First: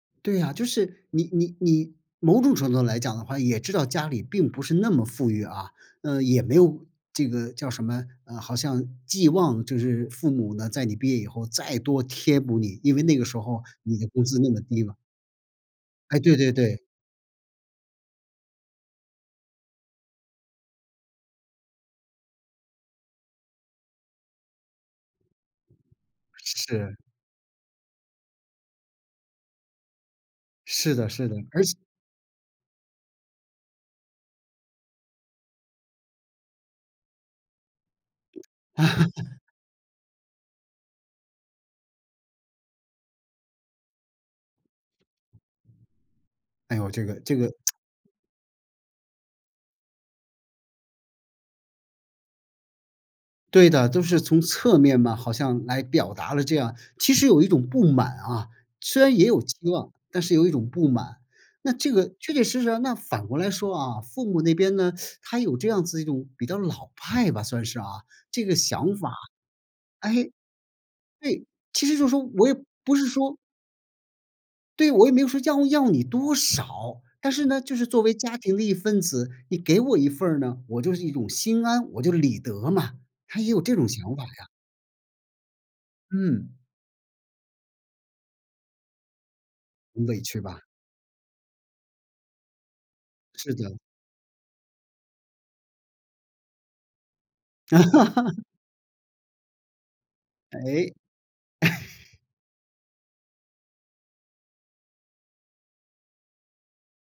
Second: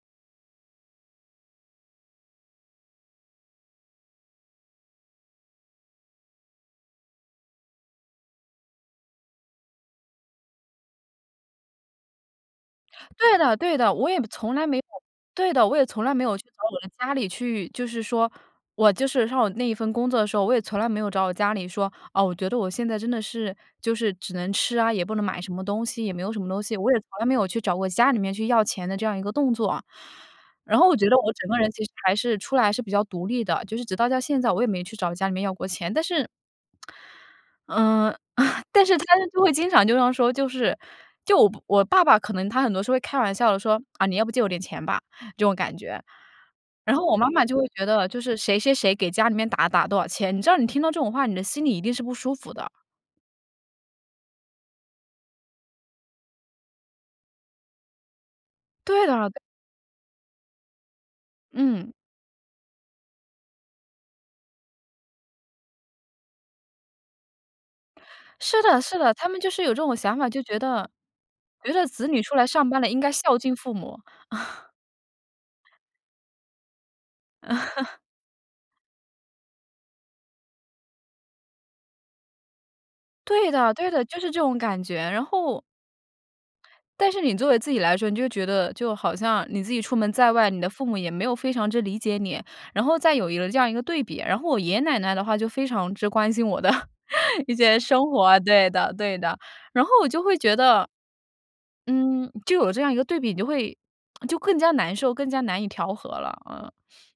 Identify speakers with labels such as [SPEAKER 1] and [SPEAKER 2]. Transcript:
[SPEAKER 1] 对啊，就是，你你你某种程度上来讲的话，也知道家里并不是那么富裕啊。呃，也没有这个，叫什么，嗯，好像寄望就是父母呢，在你毕业以后，再多贴补你。因为那个
[SPEAKER 2] 对
[SPEAKER 1] 时
[SPEAKER 2] 的
[SPEAKER 1] 候，
[SPEAKER 2] 对的。
[SPEAKER 1] 你的
[SPEAKER 2] 我也
[SPEAKER 1] 工资那
[SPEAKER 2] 从
[SPEAKER 1] 么
[SPEAKER 2] 来没有
[SPEAKER 1] 低了。
[SPEAKER 2] 对的，我也从来
[SPEAKER 1] 哎，
[SPEAKER 2] 没
[SPEAKER 1] 对
[SPEAKER 2] 有去
[SPEAKER 1] 对
[SPEAKER 2] 找我
[SPEAKER 1] 对。
[SPEAKER 2] 的家里去，就是说我就是上那一份工作的时候，我也从来没有找我家里说，哦，我觉得我现在真的是就是只能吃啊，也不能买什么东西，也没有什么东西。我
[SPEAKER 1] 是。
[SPEAKER 2] 也从来没有去找我家里面去要钱的这样一个动作啊。然后我
[SPEAKER 1] 是
[SPEAKER 2] 觉
[SPEAKER 1] 的
[SPEAKER 2] 得
[SPEAKER 1] 是
[SPEAKER 2] 我
[SPEAKER 1] 的，
[SPEAKER 2] 整个
[SPEAKER 1] 而
[SPEAKER 2] 人
[SPEAKER 1] 且
[SPEAKER 2] 其实还是出来还是比较独立的，就是直到到现在我也没去找家里面要过钱，但是 嗯，但是他就 就会经常就这样说，就是就我我爸爸可能他很多时候会开玩笑地说：“呃，你要不借我点钱吧，”这种感觉。
[SPEAKER 1] 哎哟，
[SPEAKER 2] 然
[SPEAKER 1] 这
[SPEAKER 2] 后
[SPEAKER 1] 个
[SPEAKER 2] 我妈
[SPEAKER 1] 这
[SPEAKER 2] 妈
[SPEAKER 1] 个。
[SPEAKER 2] 就会 觉得，就是谁谁谁给家里面打了打了多少钱，你知道你听到这种话，你的心里一定是不舒服的。
[SPEAKER 1] 对的，都是从侧面嘛，好像来表达了这样其实有一种不满啊。虽
[SPEAKER 2] 对
[SPEAKER 1] 然也
[SPEAKER 2] 的。
[SPEAKER 1] 有希望，但是有一种不满。那
[SPEAKER 2] 嗯。
[SPEAKER 1] 这个确确实实，那反过来说啊，父母那边呢，他有这样子一种比较老派吧，算是啊，这个
[SPEAKER 2] 是的
[SPEAKER 1] 想
[SPEAKER 2] 是
[SPEAKER 1] 法
[SPEAKER 2] 的，他们就是有这种
[SPEAKER 1] 哎，
[SPEAKER 2] 想法。就觉得
[SPEAKER 1] 对。
[SPEAKER 2] 觉得
[SPEAKER 1] 其实就
[SPEAKER 2] 子
[SPEAKER 1] 是说，
[SPEAKER 2] 女出来
[SPEAKER 1] 我也
[SPEAKER 2] 上班了，
[SPEAKER 1] 不
[SPEAKER 2] 应
[SPEAKER 1] 是
[SPEAKER 2] 该孝
[SPEAKER 1] 说
[SPEAKER 2] 敬父母。
[SPEAKER 1] 对，我也没有说要 要你多少！但是呢，就是 作为家庭的一份子，你给我一份儿呢，我就是一种心安，我就是理得嘛。他也
[SPEAKER 2] 对
[SPEAKER 1] 有
[SPEAKER 2] 的
[SPEAKER 1] 这种
[SPEAKER 2] 对的，
[SPEAKER 1] 想
[SPEAKER 2] 就
[SPEAKER 1] 法
[SPEAKER 2] 是这
[SPEAKER 1] 呀。
[SPEAKER 2] 种感觉。然后
[SPEAKER 1] 嗯。
[SPEAKER 2] 但是你作为自己来说，你就觉得就好像你自己出门
[SPEAKER 1] 委
[SPEAKER 2] 在
[SPEAKER 1] 屈
[SPEAKER 2] 外，你
[SPEAKER 1] 吧。
[SPEAKER 2] 的父母也没有非常之理解你，然后再有一个
[SPEAKER 1] 是
[SPEAKER 2] 这样
[SPEAKER 1] 的。
[SPEAKER 2] 一个对比。然后我爷爷奶奶的话就非常之关心我的一些生活。对的对的。然后我就会 觉得
[SPEAKER 1] 诶。
[SPEAKER 2] 嗯，就有这样一个对比，你会 就更加难受，更加难以调和了。嗯。